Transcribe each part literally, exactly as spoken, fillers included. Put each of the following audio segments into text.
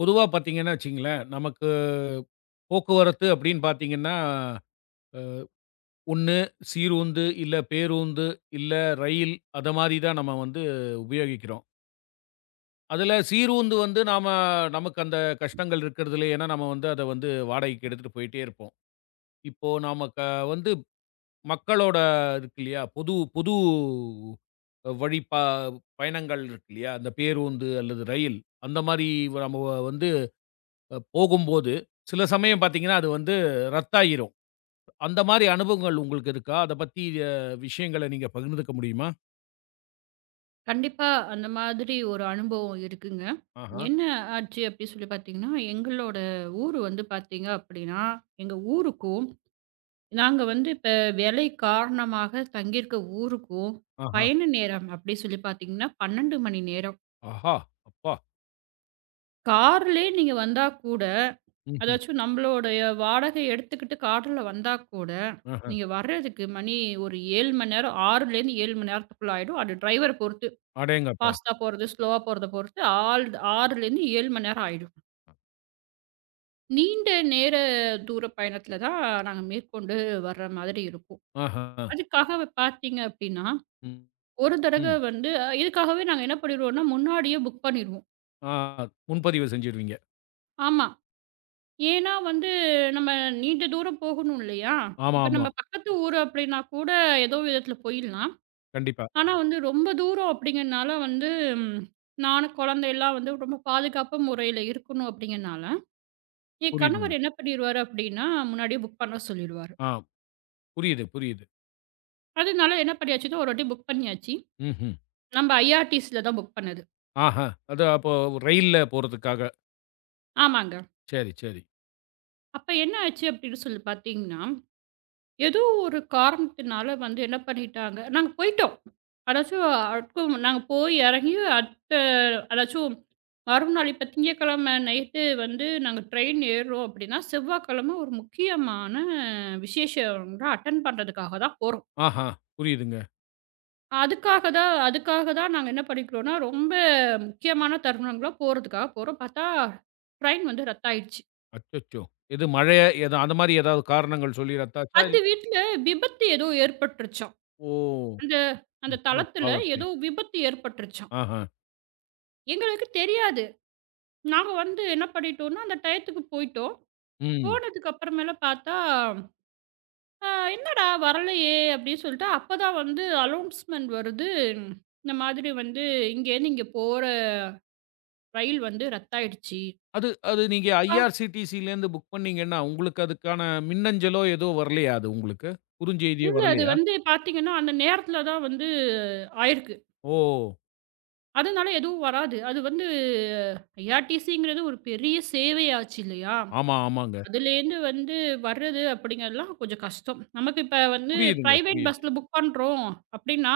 பொதுவா பார்த்தீங்கன்னா வச்சுக்கங்களேன், நமக்கு போக்குவரத்து அப்படின்னு பார்த்தீங்கன்னா, அ ஒண்ணு சீருந்து, இல்ல பேருந்து, இல்ல ரயில் அத மாரி தான் நம்ம வந்து உபயோகிக்கிறோம். அதுல சீருந்து வந்து நாம நமக்கு அந்த கஷ்டங்கள் இருக்கிறது இல்ல. ஏன்னா, நம்ம வந்து அத வந்து வாடகைக்கு எடுத்துட்டு போயிட்டே இருப்போம். இப்போ நாம க வந்து மக்களோட இருக்கு இல்லையா? பொது பொது வழி ப பயணங்கள் இருக்கு இல்லையா? அந்த பேருந்து அல்லது ரயில் அந்த மாரி நம்ம வந்து அ போகும்போது, சில சமயம் பார்த்தீங்கன்னா, அது வந்து ரத்தாயிரும். அந்த மாரி அனுபவங்கள் உங்களுக்கு இருக்கா? அத பத்தி அ விஷயங்கள நீங்க பகிர்ந்துக்க முடியுமா? கண்டிப்பா அந்த மாதிரி ஒரு அனுபவம் இருக்குங்க. ஆஹா, என்ன ஆச்சு அப்படி சொல்லி பார்த்தீங்கன்னா, எங்களோட ஊர் வந்து பார்த்தீங்க அப்படின்னா, எங்க ஊருக்கும், நாங்க வந்து இப்ப வேலை காரணமாக தங்கியிருக்க ஊருக்கும் ஆஹா, பயண நேரம் அப்படி சொல்லி பார்த்தீங்கன்னா, பன்னிரண்டு மணி நேரம். ஆஹா! அப்பா! கார்லயே நீங்க வந்தா கூட, ம்ஹ்ம். அதாச்சும் நம்மளுடைய வாடகை எடுத்துக்கிட்டு கார்ல வந்தா கூட, ஆஹ. நீங்க வர்றதுக்கு மணி ஒரு ஏழு மணி நேரம் 6லேருந்து ஏழு மணி நேரத்துக்குள்ள ஆயிடும். அது டிரைவர பொறுத்து. அடேங்கப்பா! ஃபாஸ்ட்டா போறது, ஸ்லோவா போறத பொறுத்து ஆள் 6லேருந்து ஏழு மணி நேரம் ஆயிடும். நீண்ட நேர தூர பயணத்தில தான் நாங்க மேற்கொண்டு வர்ற மாதிரி இருக்கும். ஆஹா. அதுக்காக பார்த்தீங்க அப்டின்னா, ம், ஒரு தடவ ம். வந்து அஹ், இதுக்காகவே நாங்க என்ன பண்ணிருவோம்னா, முன்னாடியே புக் பண்ணிருவோம். ஆ முன்பதிவு செஞ்சுருவீங்க. ஆமா. ஏன்னா வந்து நம்ம நீண்ட தூரம் போகணும் இல்லையா? ஆமா, இப்ப ஆமா. நம்ம பக்கத்து ஊர் அப்டின்னா கூட ஏதோ விதத்தில போயிடலாம். கண்டிப்பா. ஆனா வந்து ரொம்ப தூரம் அப்டிங்கிறனால வந்து ம், நானும் குழந்தையெல்லாம் வந்து ரொம்ப பாதுகாப்பு முறையில இருக்கணும் அப்டிங்கிறனால என் புரியுதுங்க. கணவர் என்ன பண்ணிருவாரு அப்டின்னா, முன்னாடியே புக் பண்ண சொல்லிருவாரு. ஆ புரியுது, புரியுது. அதனால என்ன பண்ணியாச்சுன்னா, ஒரு வாட்டி புக் பண்ணியாச்சு. ம்ஹ்ம். நம்ம ஐஆர்டிசில தான் புக் பண்ணது. ஆஹா. அது அப்போ ரயில்ல போறதுக்காக. ஆமாங்க. சரி, சரி. அப்ப என்ன ஆச்சு அப்டின்னு சொல்லி பார்த்தீங்கன்னா, ஏதோ ஒரு காரணத்தினால வந்து என்ன பண்ணிட்டாங்க நாங்க போயிட்டோம். அதாச்சும் அதுக்கும் நாங்க போய் எறங்கி அடுத்த அதாச்சும் மறுநாள் இப்ப திங்கட்கிழமை நைட்டு வந்து நாங்க ட்ரெயின் ஏறுறோம் அப்டின்னா, செவ்வாய்க்கிழமை ஒரு முக்கியமான விசேஷம் அட்டெண்ட் பண்றதுக்காக தான் போறோம். ஆஹா. புரியுதுங்க. அதுக்காக தான் அதுக்காக தான் நாங்க என்ன பண்ணிக்கிறோம்னா, ரொம்ப முக்கியமான தருணங்களா போறதுக்காக போறோம். பார்த்தா ட்ரெயின் வந்து ரத்தாயிடுச்சு. அச்சச்சோ! எது மழைய எதா அந்த மாரி ஏதாவது காரணங்கள் சொல்லி ரத்தாச்சா? அந்த இல் வீட்ல விபத்து ஏதோ ஏற்பட்டுருச்சாம். ஓ! அந்த அந்த ம். அட தளத்துல பாவத்தே! ஏதோ விபத்து ஏற்பட்டுருச்சாம். ஆஹா. எங்களுக்கு தெரியாது. நாங்க வந்து என்ன பண்ணிட்டோம்னா, அந்த டயத்துக்கு போயிட்டோம். ம். போனதுக்கு அப்புறமேல பார்த்தா, "அ என்னடா வரலையே!" அப்படின்னு சொல்லிட்டு அப்பதான் வந்து அலௌன்ஸ்மென்ட் வருது. இந்த மாதிரி வந்து இங்கேருந்து இங்க போற ரயில் வந்து ரத்தாயிடுச்சு. அது அது நீங்க ஐஆர்சிடிசிலேருந்து புக் பண்ணீங்கன்னா, உங்களுக்கு அதுக்கான மின்னஞ்சலோ ஏதோ வரலையா அது உங்களுக்கு? குறுஞ்செய்தியோ இல்ல. அது வரலையா? வந்து பார்த்தீங்கன்னா, அந்த நேரத்தில தான் வந்து ஆயிருக்கு. ஓ! அதனால எதுவும் வராது. அது வந்து ஐஆர்டிசிங்கிறது ஒரு பெரிய சேவையாச்சு இல்லையா? ஆமா, ஆமாங்க. அதுலேருந்து வந்து வர்றது அப்படிங்கிறதுலாம் கொஞ்சம் கஷ்டம். நமக்கு இப்ப வந்து புரியுதுங்க, பிரைவேட் புரியுது. பஸ்ல புக் பண்றோம் அப்படின்னா,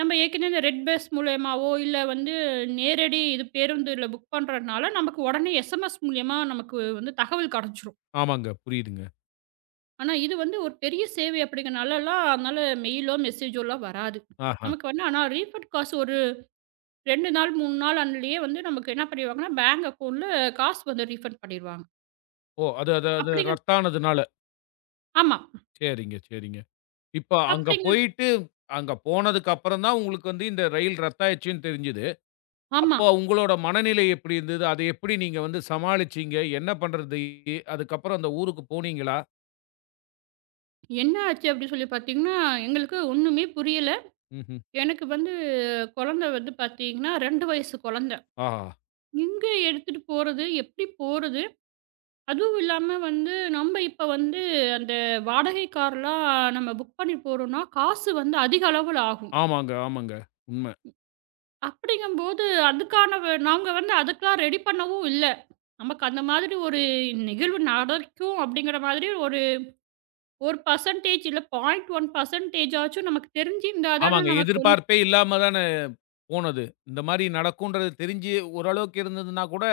நம்ம ஏற்கனவே இந்த ரெட் பஸ் மூலியமாவோ, இல்ல வந்து நேரடி இது பேருந்துல புக் பண்றதுனால, நமக்கு உடனே எஸ்எம்எஸ் மூலியமா நமக்கு வந்து தகவல் கிடைச்சுரும். ஆமாங்க, புரியுதுங்க. ஆனா, இது வந்து ஒரு பெரிய சேவை அப்படிங்கிறனாலலாம், அதனால மெயிலோ, மெசேஜோலாம் வராது. ஆஹா. நமக்கு வந்து ஆனா ரீஃபண்ட் காசு ஒரு ரெண்டு நாள், மூணு நாள் அதுலயே வந்து நமக்கு என்ன பண்ணிருவாங்கன்னா, பேங்க் அக்கவுண்ட்ல காசு வந்து ரீஃபண்ட் பண்ணிருவாங்க. ஓ! அது அது அது அப்படிங்க ரத்தானதுனால. ஆமா. சரிங்க, சரிங்க. இப்ப அங்க அப்படிங்க போயிட்டு அங்க போனதுக்கு அப்புறம் தான் உங்களுக்கு வந்து இந்த ரயில் ரத்தாயிருச்சுன்னு தெரிஞ்சது. ஆமா. அப்போ உங்களோட மனநிலை எப்படி இருந்தது? அத எப்படி நீங்க வந்து சமாளிச்சீங்க? என்ன பண்றது? அதுக்கப்புறம் அந்த ஊருக்கு போனீங்களா? என்ன ஆச்சு அப்படி சொல்லி பார்த்தீங்கன்னா, எங்களுக்கு ஒண்ணுமே புரியல. ம்ஹ்ம். எனக்கு வந்து குழந்தை வந்து பார்த்தீங்கன்னா, ரெண்டு வயசு குழந்தை. ஆஹா. எங்க எடுத்துட்டு போறது? எப்படி போறது? அதுவும் இல்லாம வந்து, நம்ப இப்ப வந்து அந்த வாடகை கார்லாம் நம்ம புக் பண்ணி போறோம்னா, காசு வந்து அதிக அளவுல ஆகும். ஆமாங்க, ஆமாங்க. உண்ம. அப்படிங்கும்போது அதுக்கான வ நாங்க வந்து அதுக்கெல்லாம் ரெடி பண்ணவும் இல்ல. நமக்கு அந்த மாதிரி ஒரு நிகழ்வு நடக்கும் அப்படிங்கிற மாதிரி ஒரு 1% இல்ல புள்ளி ஒன்று சதவீதம் ஆச்சும் நமக்கு தெரிஞ்சிருந்தா தானே ஆமாங்க. நமக்கு எதிர்பார்ப்பே இல்லாம தான போனது. இந்த மாரி நடக்கும்ன்றது தெரிஞ்சு ஓரளவுக்கு இருந்ததுன்னா கூட,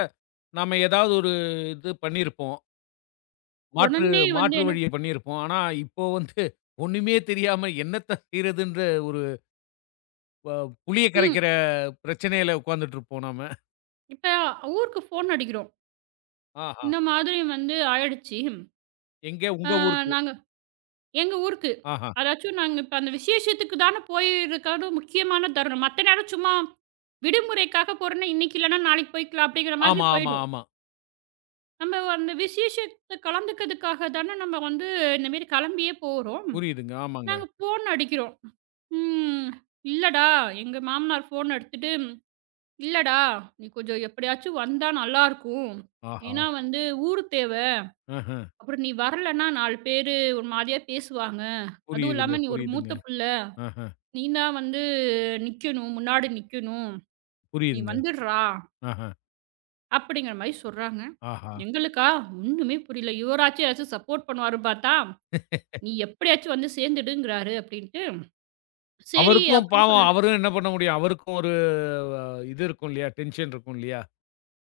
நாம ஏதாவது ஒரு இது பண்ணியிருப்போம். மாற்று உடனே வந்து மாற்று என்ன வழிய பண்ணியிருப்போம். ஆனா இப்போ வந்து ஒண்ணுமே தெரியாம என்னத்த செய்றதுன்ற ஒரு ப புளிய ம். கரைக்கிற பிரச்சனையில உட்கார்ந்துட்டுருப்போம் நாம. இப்ப ஊருக்கு ஃபோன் அடிக்கிறோம். ஆஹா! இந்த மாதிரி வந்து ஆயிடுச்சு. எங்க அ உங்க ஊருக்கு. நாங்க எங்க ஊருக்கு. ஆஹா! அதாச்சும் நாங்க இப்ப அந்த விசேஷத்துக்கு தான போயிருக்கறது முக்கியமான தருணம். மத்த நேரம் சும்மா விடுமுறைக்காக போறோம்னா, இன்னைக்கு இல்லன்னா நாளைக்கு போய்க்கலாம் அப்படிங்கிற மாதிரி ஆமா, ஆமா, போயிடும். ஆமா. நம்ம அந்த விசேஷத்த கலந்துக்கிறதுக்காக தான நம்ம வந்து இந்த மாரி கிளம்பியே போறோம். புரியுதுங்க. ஆமாங்க. நாங்க ஃபோன் அடிக்கிறோம். ம். இல்லடா, எங்க மாமனார் ஃபோன் எடுத்துட்டு, "இல்லடா, நீ கொஞ்சம் எப்படியாச்சும் வந்தா நல்லாருக்கும். ஆஹா! ஏன்னா வந்து ஊரு தேவ. ஆஹ! அப்புறம் நீ வரலன்னா நாலு பேரு ஒரு மாதிரியா பேசுவாங்க. அதுவும் புரியுதுங்க, இல்லாம நீ ஒரு புரியுதுங்க. மூத்த புள்ள." ஆஹ! நீ தான் வந்து நிக்கணும். முன்னாடி நிக்கணும். நீ புரியுதுங்க. வந்துடுறா! ஆஹ! அப்படிங்கிற மாரி சொல்றாங்க. ஆஹா! எங்களுக்கா ஒண்ணுமே புரியல. இவராச்சும் ஏதாச்சும் சப்போர்ட் பண்ணுவாரு பார்த்தா, "நீ எப்படியாச்சும் வந்து சேர்ந்துடுங்கிறாரு" அப்படின்ட்டு. சரி அவருக்கும் அப்படின்னு பாவம் சொல்லிட்டு அவரும் என்ன பண்ண முடியும்? அவருக்கும் ஒரு அ இது இருக்கும் இல்லையா? டென்ஷன் இருக்கும் இல்லையா?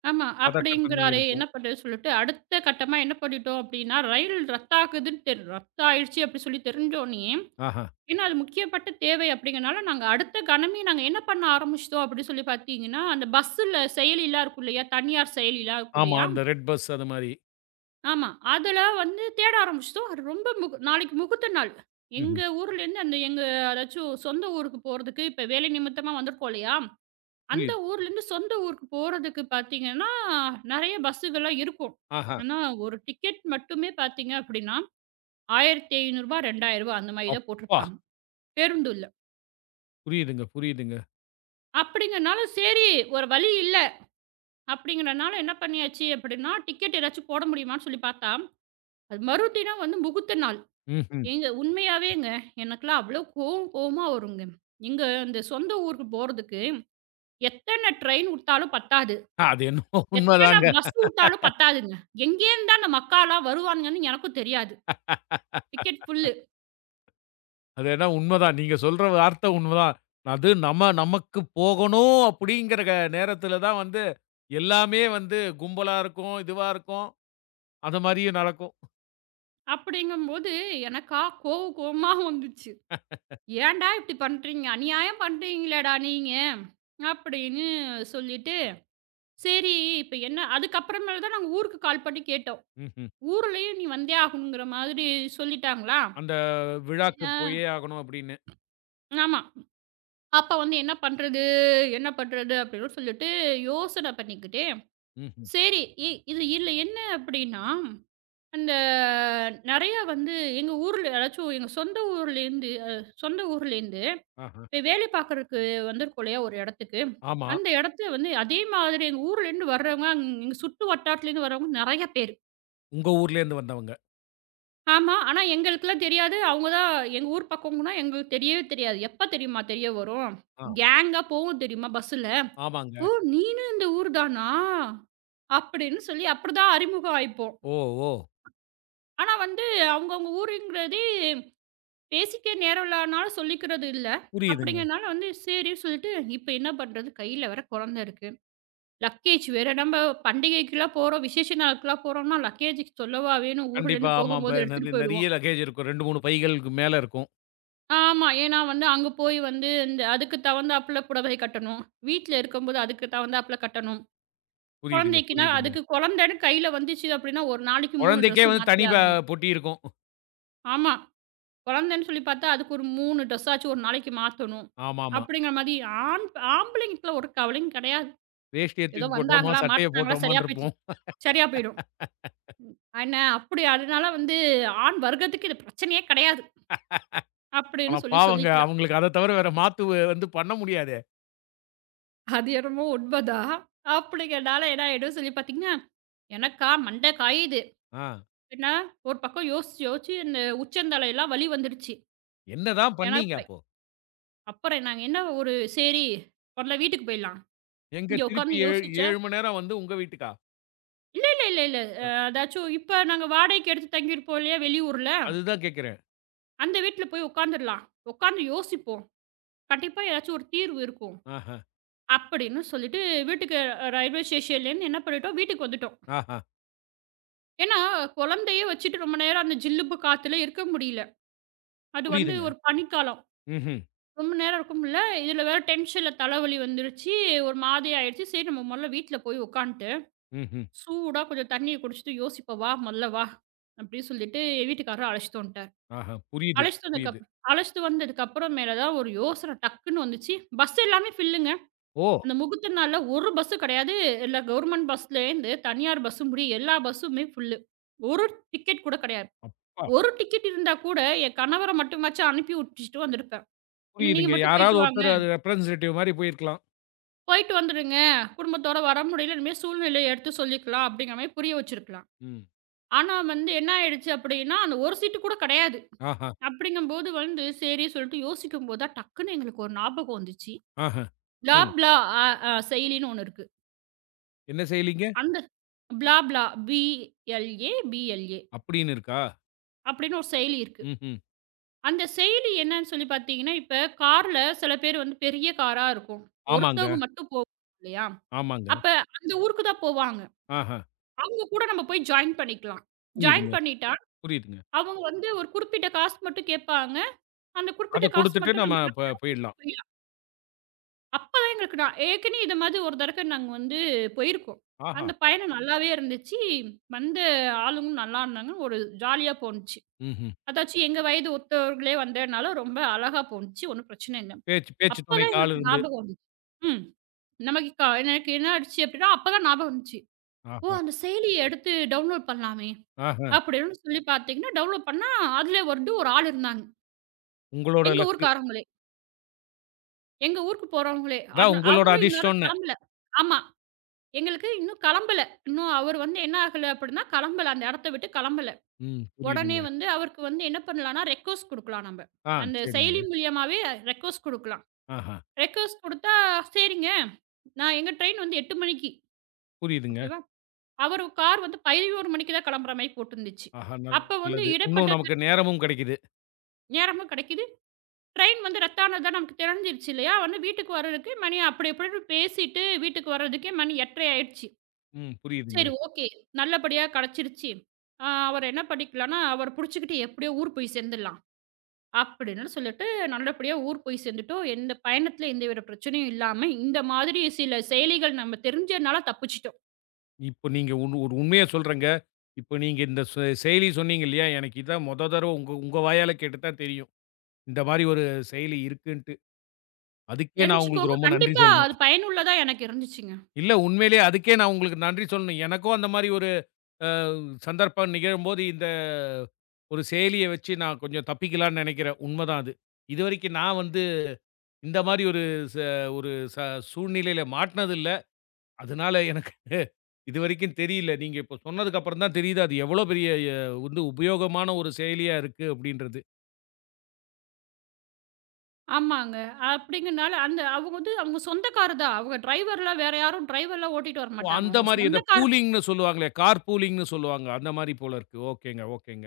ஆமா. பதட்டத்தன்மை அப்படிங்கிறாரே என்ன இருக்கும். பண்றது சொல்லிட்டு, அடுத்த கட்டமா என்ன பண்ணிட்டோம் அப்படின்னா, ரயில் ரத்தாகுதுன்னு தெரி ரத்தாயிடுச்சு அப்படி சொல்லி தெரிஞ்சோனயே, ஆஹா. ஏன்னா அது முக்கியப்பட்ட தேவை அப்படிங்கிறனால, நாங்க அடுத்த கணமே நாங்க என்ன பண்ண ஆரம்பிச்சுட்டோம் அப்படின்னு சொல்லி பார்த்தீங்கன்னா, அந்த பஸ்ஸுல செயலிலாம் இருக்கும் இல்லையா? தனியார் செயலிலாம் இருக்கும் ஆமா. இல்லையா? அந்த ரெட் பஸ் அது மாரி. ஆமா. அதுல வந்து தேட ஆரம்பிச்சுட்டோம். அது ரொம்ப முகு நாளைக்கு முகூர்த்த நாள். ம்ஹ்ம். எங்க ஊர்லேருந்து அந்த எங்க அதாச்சும் சொந்த ஊருக்கு போறதுக்கு இப்ப வேலை நிமித்தமா வந்திருக்கோம் இல்லையா? அந்த புரியுது. ஊர்லேருந்து சொந்த ஊருக்கு போறதுக்கு பார்த்தீங்கன்னா, நெறைய பஸ்ஸுகள்லாம் இருக்கும். ஆஹா. ஆனா, ஒரு டிக்கெட் மட்டுமே பார்த்தீங்க அப்படின்னா, ரூ. ஆயிரத்தி ஐநூறு ரூ. இரண்டாயிரம் அந்த மாரி தான் அப்பா! போட்டிருப்பாங்க. பேருந்து இல்ல. புரியுதுங்க, புரியுதுங்க. அப்படிங்கிறனால சரி ஒரு வழி இல்ல அப்படிங்கிறனால என்ன பண்ணியாச்சு அப்படின்னா, டிக்கெட் ஏதாச்சும் போட முடியுமான்னு சொல்லி பார்த்தா, அது மறுதினம் வந்து முகூர்த்த நாள். ம்ஹ்ம். ஏங்க உண்மையாவேங்க. எனக்கெல்லாம் அவ்ளோ கோவம் கோவமா வருங்க. எங்க இந்த சொந்த ஊருக்கு போறதுக்கு எத்தன ட்ரெயின் வுட்டாலும் பத்தாது. அது என்னமோ எத்தன உண்மதாங்க. பஸ் வுட்டாலும் பத்தாதுங்க. எங்கேருந்து தான் அந்த மக்காலாம் வருவானுங்கன்னு எனக்கும் தெரியாது. Ticket full. அது ஏன்னா உண்மதான். நீங்க சொல்ற வார்த்தை உண்மதான். அது நம்ம நமக்கு போகணும் அப்படிங்கிற க நேரத்தில தான் வந்து எல்லாமே வந்து கும்பலா இருக்கும், இதுவா இருக்கும். அது மாரியும் நடக்கும். அப்படிங்கும்போது எனக்கா கோவ கோவமா வந்துச்சு. "ஏன்டா இப்படி பண்றீங்க? அநியாயம் பண்றீங்களேடா நீங்க" அப்படின்னு சொல்லிட்டு, சரி இப்ப என்ன அதுக்கப்புறமேல தான் நாங்க ஊருக்கு கால் பண்ணி கேட்டோம். ம்ஹ்ம். ஊர்லயும் நீ வந்தே ஆகணுங்கிற மாதிரி சொல்லிட்டாங்களா. அந்த விழாக்கு போயே அ ஆகணும் அப்படின்னு. ஆமா. அப்ப வந்து என்ன பண்றது? என்ன பண்றது? அப்படின்னு சொல்லிட்டு யோசனை பண்ணிக்கிட்டே, ம்ஹ்ம். சரி இ இது இதுல என்ன அப்படின்னா, அந்த நெறையா வந்து எங்க ஊர்ல அதாச்சும் எங்க சொந்த ஊர்லேருந்து அ சொந்த ஊர்லேருந்து ஆஹா. வேலை பார்க்கறக்கு வந்திருக்கோம் இல்லையா ஒரு இடத்துக்கு, ஆமா. அந்த இடத்துல வந்து அதே மாதிரி எங்க ஊர்லேருந்து வர்றவங்க, அங்க- எங்க சுற்று வட்டாரத்துலேருந்து வர்றவங்க நெறைய பேரு. உங்க ஊர்லேருந்து வந்தவங்க. ஆமா. ஆனா எங்களுக்கெல்லாம் தெரியாது. அவங்க தான் எங்க ஊர் பக்கம்னா எங்களுக்கு தெரியவே தெரியாது. எப்ப தெரியுமா தெரிய வரும்? ஆ. கேங்கா போவும் தெரியுமா பஸ்ஸுல. ஓ! ஆமாங்க. நீனும் இந்த ஊர் தானா? அப்படின்னு சொல்லி அப்படிதான் அறிமுகம் ஆயிப்போம். ஓ! ஓ! ஆனா வந்து அவங்கவங்க ஊருங்கிறதே பேசிக்க நேரம் இல்லாதனால சொல்லிக்கிறது இல்ல. புரியுதுங்க. அப்படிங்கிறனால வந்து சரின்னு சொல்லிட்டு, இப்ப என்ன பண்றது? கையில வேற குழந்தை இருக்கு. லக்கேஜ் வேற நம்ம பண்டிகைக்குலாம் போறோம், விசேஷ நாளுக்குலாம் போறோம்னா, லக்கேஜுக்கு சொல்லவா வேணும்? கண்டிப்பா. ஊர்லேருந்து ஆமா. இப்ப போகும்போது எடுத்துட்டு நெற போயிடுவோம். நெறைய லக்கேஜ் இருக்கும். ரெண்டு, மூணு பைகளுக்கு மேல இருக்கும். ஆமா. ஏன்னா வந்து அங்க போய் வந்து இந்த அதுக்கு தகுந்தாப்புல புடவை கட்டணும். வீட்ல இருக்கும்போது அதுக்கு தகுந்தாப்புல கட்டணும். புரியுதுங்க, குழந்தைக்குன்னா, புரியுதுங்க. அதுக்கு குழந்தைன்னு கையில வந்துச்சு அப்படின்னா, ஒரு நாளைக்கு மூணு குழந்தைக்கே ட்ரெஸ் வந்து மாத்தி தனி பே ஆகணும். பொட்டி இருக்கும். ஆமா. குழந்தைன்னு சொல்லி பார்த்தா, அதுக்கு ஒரு மூணு ட்ரெஸ்ஸாச்சும் ஒரு நாளைக்கு மாத்தணும். ஆமாமா. அப்படிங்கிற மாரி ஆண் ஆம்பளைங்களுக்குலாம் ஒரு கவலையும் கிடையாது. வேஷ்டிய ஏதோ தூக்கி போட்டோமா, வந்தாங்களா, சட்டைய மாட்டுனாங்களா சரியா போட்டோமான்னு போயிடுச்சு. இருப்போம். சரியா போயிடும். என்ன அப்படி அதனால வந்து ஆண் வர்க்கத்துக்கு இது பிரச்சனையே கிடையாது. அப்படின்னு ஆனா சொல்லி பாவங்க சொல்லிக்கலாம். அவங்களுக்கு அத தவிர வேற மாத்து வ வந்து பண்ண முடியாதே! அது என்னமோ உண்மதான். அப்படிங்கிறனால என்ன ஆயிடும் சொல்லி பார்த்தீங்கன்னா, எனக்கா மண்டை காயுது. ஆ. ஏன்னா, ஒரு பக்கம் யோசிச்சு யோசிச்சு இந்த உச்சந்தலையெல்லாம் வலி வந்துடுச்சு. என்னதான் ஏன்னா பண்ணீங்க அப்போ? அப்புறம் நாங்க என்ன ஒரு சரி முதல்ல வீட்டுக்கு போயிடலாம். எங்க இங்க உட்கார்ந்து திருப்பி ஏ யோசிச்சேன். ஏழு மணி நேரம் வந்து உங்க வீட்டுக்கா? இல்ல, இல்ல, இல்ல, இல்ல. அ அ அதாச்சும் இப்ப நாங்க வாடகைக்கு எடுத்து தங்கியிருப்போம் இல்லையா வெளியூர்ல. அதுதான் கேட்கிறேன். அந்த வீட்ல போய் உட்காந்துரலாம். உட்காந்து யோசிப்போம். கண்டிப்பா ஏதாச்சும் ஒரு தீர்வு இருக்கும். ஆஹா, அப்படின்னு சொல்லிட்டு வீட்டுக்கு அ ரயில்வே ஸ்டேஷன்லேருந்து என்ன பண்ணிட்டோம், வீட்டுக்கு வந்துட்டோம். ஆஹா. ஏன்னா குழந்தைய வச்சுட்டு ரொம்ப நேரம் அந்த ஜில்லுப்பு காத்துல இருக்க முடியல. அது வந்து புரியுதுங்க. ஒரு பனிக்காலம். ம்ஹ்ம், ரொம்ப நேரம் இருக்கும்ல. இதுல வேற டென்ஷன்ல தலைவலி வந்துருச்சு. ஒரு மாதிரி ஆயிடுச்சு. சரி நம்ம முதல்ல வீட்ல போய் உட்காந்துட்டு ம்ஹ்ம். சூடா கொஞ்சம் தண்ணிய குடிச்சுட்டு யோசிப்போம். "வா மொதல்ல வா" அப்படின்னு சொல்லிட்டு என் வீட்டுக்காரரு அழைச்சுட்டு வந்துட்டாரு. ஆஹா. புரியுது, அழைச்சுட்டு புரியுது. வந்ததுக்கப் அழைச்சுட்டு வந்ததுக்கப்புறம் மேல தான் ஒரு யோசனை டக்குன்னு வந்துச்சு. பஸ் எல்லாமே ஃபில்லுங்க. ஓ! அந்த முகூர்த்த நாள்ல ஒரு பஸ்ஸு கிடையாது. எல்லா கவர்மெண்ட் பஸ்லேருந்து தனியார் பஸ்ஸு முடிய எல்லா பஸ்ஸுமே ஃபுல்லு. ஒரு டிக்கெட் கூட கிடையாது. அப்பா! ஒரு டிக்கெட் இருந்தா கூட என் கணவர மட்டுமாச்சும் அனுப்பி விட்டுட்டு வந்திருப்பேன். "என்ன நீங்க புரியுதுங்க. மட்டும் போயிட்டு யாராவது வாங்க. ஒருத்தர் அது ரெப்ரசன்டேட்டிவ் மாரி போயிருக்கலாம். போயிட்டு வந்துடுங்க. குடும்பத்தோட வர முடியல. இனிமே சூழ்நிலைய எடுத்து சொல்லிக்கலாம்" அப்படிங்கிற மாரி புரிய வச்சிருக்கலாம். ம். ஆனா வந்து என்ன ஆயிடுச்சு அப்படின்னா, அந்த ஒரு சீட்டு கூட கிடையாது. ஆஹா, அப்படிங்கும்போது வந்து சரி சொல்லிட்டு யோசிக்கும்போது தான் டக்குன்னு எங்களுக்கு ஒரு ஞாபகம் வந்துச்சு. ஆஹா. சொல்லுங்க. பிளாப்லா அ அ செயலின்னு ஒண்ணு இருக்கு. "என்ன செய்யலீங்க?" அந்த பிளாப்லா பிஎல்ஏ, பிஎல்ஏ அப்படின்னு இருக்கா? அப்படின்னு ஒரு செயலி இருக்கு. ம்ஹ்ம். அந்த செயலி என்னன்னு சொல்லி பார்த்தீங்கன்னா, இப்ப கார்ல சில பேர் வந்து பெரிய காரா இருக்கும். ஆமாங்க, ஒருத்தவங்க மட்டும் போவாங்க இல்லையா? ஆமாங்க. அப்ப அந்த ஊருக்கு தான் போவாங்க. ஆஹா. அவங்க கூட நம்ம போய் ஜாயின் பண்ணிக்கலாம். ஜாயின் புரியுதுங்க, பண்ணிட்டா புரியுதுங்க. அவங்க வந்து ஒரு குறிப்பிட்ட காசு மட்டும் கேட்பாங்க. அந்த அத குறிப்பிட்ட காசு குடுத்துட்டு மட்டும் நம்ம நம்ம என்ன ப பண்ணலாம் குடுத்துட்டு போயிடலாம். போயிடலாம். அப்பதான் எங்களுக்கு நான் ஏற்கனவே இது மாதிரி ஒரு தடக்க நாங்க வந்து போயிருக்கோம். ஆஹா. அந்த பயணம் நல்லாவே இருந்துச்சு. வந்த ஆளுங்களும் நல்லா இருந்தாங்க. ஒரு ஜாலியா போணுச்சு. ம்ஹ்ம். அதாச்சும் எங்க வயது ஒத்தவர்களே வந்ததுனால ரொம்ப அழகா போணுச்சு. ஒண்ணும் பிரச்சனை இல்ல. பேச்சு பேச்சு அப்பதான் துணைக்கு ஆள் எங்களுக்கு இருந்து. ஞாபகம் வந்து ம். நமக்கு க எனக்கு என்ன ஆயிடுச்சு அப்டின்னா, அப்பதான் ஞாபகம் வந்துச்சு. ஓ! ஆஹா, அந்த செயலிய எடுத்து டவுன்லோட் பண்ணலாமே! ஆஹா. அப்படின்னு சொல்லி பார்த்தீங்கன்னா, டவுன்லோட் பண்ணா, அதில வந்து ஒரு ஆள் இருந்தாங்க. உங்களோட எங்க லக்கு. ஊர்க்காரங்களே. எங்க ஊருக்கு போறவங்களே. அதான் அட்ன உங்களோட அவங்களும் இன்னவரையும் அதிர்ஷ்டம்ன்னேன். கிளம்பல. ஆமா. எங்களுக்கு இன்னும் கிளம்பல. இன்னும் அவர் வந்து என்ன ஆகல அப்படின்னா, கிளம்பல. அந்த இடத்த விட்டு கிளம்பல. ம். உடனே புரியுதுங்க. வந்து அவருக்கு வந்து என்ன பண்ணலாம்னா, ரெக்வெஸ்ட் குடுக்கலாம் நம்ப. ஆ, அந்த சரிங்க. செயலி மூலியமாவே ரெக்வெஸ்ட் குடுக்கலாம். ஆஹா. ரெக்வெஸ்ட் குடுத்தா, "சரிங்க, நான் எங்க ட்ரெயின் வந்து எட்டு மணிக்கு. புரியுதுங்க. ஓகேவா?" அவரு கார் வந்து பதினொன்று மணிக்கு தான் கிளம்புற மாரி போட்டுருந்துச்சு. ஆஹா, அப்ப வந்து நல்லது. இடைப்பட்ட இன்னும் நமக்கு நேரமும் கெடைக்குது. நேரமும் கிடைக்குது. ட்ரெயின் வந்து ரத்தானது தான் நமக்கு தெரிஞ்சிருச்சு இல்லையா? வந்து வீட்டுக்கு வர்றதுக்கு மணி அப்படி இப்படின்னு பேசிட்டு வீட்டுக்கு வர்றதுக்கே மணி எட்டு முப்பது ஆயிடுச்சு. ம். புரியுதுங்க. சரி ஓகே. நல்லபடியா கிடைச்சிருச்சு. ஆ அவர என்ன பண்ணிக்கலான்னா, அவர புடிச்சுக்கிட்டு எப்படியோ ஊர் போய் சேர்ந்துடலாம். அப்படின்னு சொல்லிட்டு நல்லபடியா ஊர் போய் சேர்ந்துட்டோம். எந்த பயணத்தில எந்தவித பிரச்சனையும் இல்லாம, இந்த மாதிரி சில செயலிகள் நம்ம தெரிஞ்சனால தப்பிச்சுட்டோம். இப்போ நீங்க ஒண்ணு ஒரு உண்மைய சொல்றேங்க. இப்போ நீங்க இந்த செ செயலி சொன்னீங்க இல்லையா? எனக்கு இதான் மொத தடவ உங்க உங்க வாயால கேட்டு தான் தெரியும். இந்த மாரி ஒரு செயலி இருக்குன்ட்டு. அதுக்கே நான் உங்களுக்கு தெரிஞ்சுக்கோங்க. ரொம்ப நன்றி கண்டிப்பா சொல்லணும். அது பயனுள்ளதா எனக்கு இருந்துச்சுங்க. இல்ல உண்மையிலேயே அதுக்கே நான் உங்களுக்கு நன்றி சொல்லணும். எனக்கும் அந்த மாரி ஒரு அ சந்தர்ப்பம் நிகழும்போது, இந்த ஒரு செயலிய வச்சு நான் கொஞ்சம் தப்பிக்கலான்னு நெனைக்கிறேன். உண்மதான் அது. இதுவரைக்கும் நான் வந்து இந்த மாரி ஒரு ச ஒரு ச சூழ்நிலையில மாட்னது இல்ல. அதனால எனக்கு இதுவரைக்கும் தெரியல. நீங்க இப்போ சொன்னதுக்கு அப்புறம் தான் தெரியுது, அது எவ்வளோ பெரிய எ வந்து உபயோகமான ஒரு செயலியா இருக்கு அப்படின்றது. ஆமாங்க. அப்படிங்கனால அந்த அவங்க வந்து அவங்க சொந்தக்காரு தான். அவங்க டிரைவர்லாம் வேற யாரும் டிரைவர்லாம் ஓட்டிட்டு ஓ! வரமாட்டாங்க. அந்த அவங்க மாரி இந்த சொந்தக்கார் பூலிங்ன்னு சொல்லுவாங்களே, கார் பூலிங்ன்னு சொல்லுவாங்க. அந்த மாரி போல இருக்கு. ஓகேங்க, ஓகேங்க.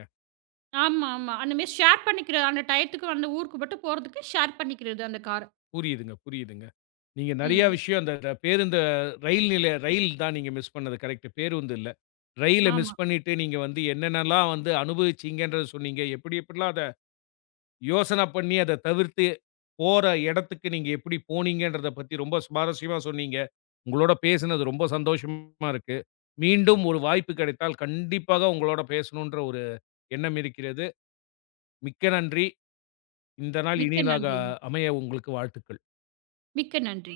ஆமா, ஆமா. அந்த மாரி ஷேர் பண்ணிக்கிற அந்த டயத்துக்கு அந்த ஊருக்கு மட்டும் போறதுக்கு ஷேர் பண்ணிக்கிறது அந்த கார. புரியுதுங்க, புரியுதுங்க. நீங்க நெறையா ம். விஷயம் அந்த ர பேருந்து ரயில் நிலைய ரயில் தான் நீங்க மிஸ் பண்ணது கரெக்ட்டு. பேருந்து இல்ல. ரயில ஆமா. மிஸ் பண்ணிட்டு, நீங்க வந்து என்னென்னலாம் வந்து அனுபவிச்சீங்கன்றத சொன்னீங்க. எப்படி எப்படிலாம் அத யோசனை பண்ணி அத தவிர்த்து, போற இடத்துக்கு நீங்க எப்படி போனீங்கன்றத பத்தி ரொம்ப சுவாரஸ்யமா சொன்னீங்க. உங்களோட பேசினது ரொம்ப சந்தோஷமா இருக்கு. மீண்டும் ஒரு வாய்ப்பு கிடைத்தால் கண்டிப்பாக உங்களோட பேசணுன்ற ஒரு எண்ணம் இருக்கிறது. மிக்க நன்றி. இந்த நாள் மிக்க இனியதாக நன்றிங்க. அமைய உங்களுக்கு வாழ்த்துக்கள். மிக்க நன்றி.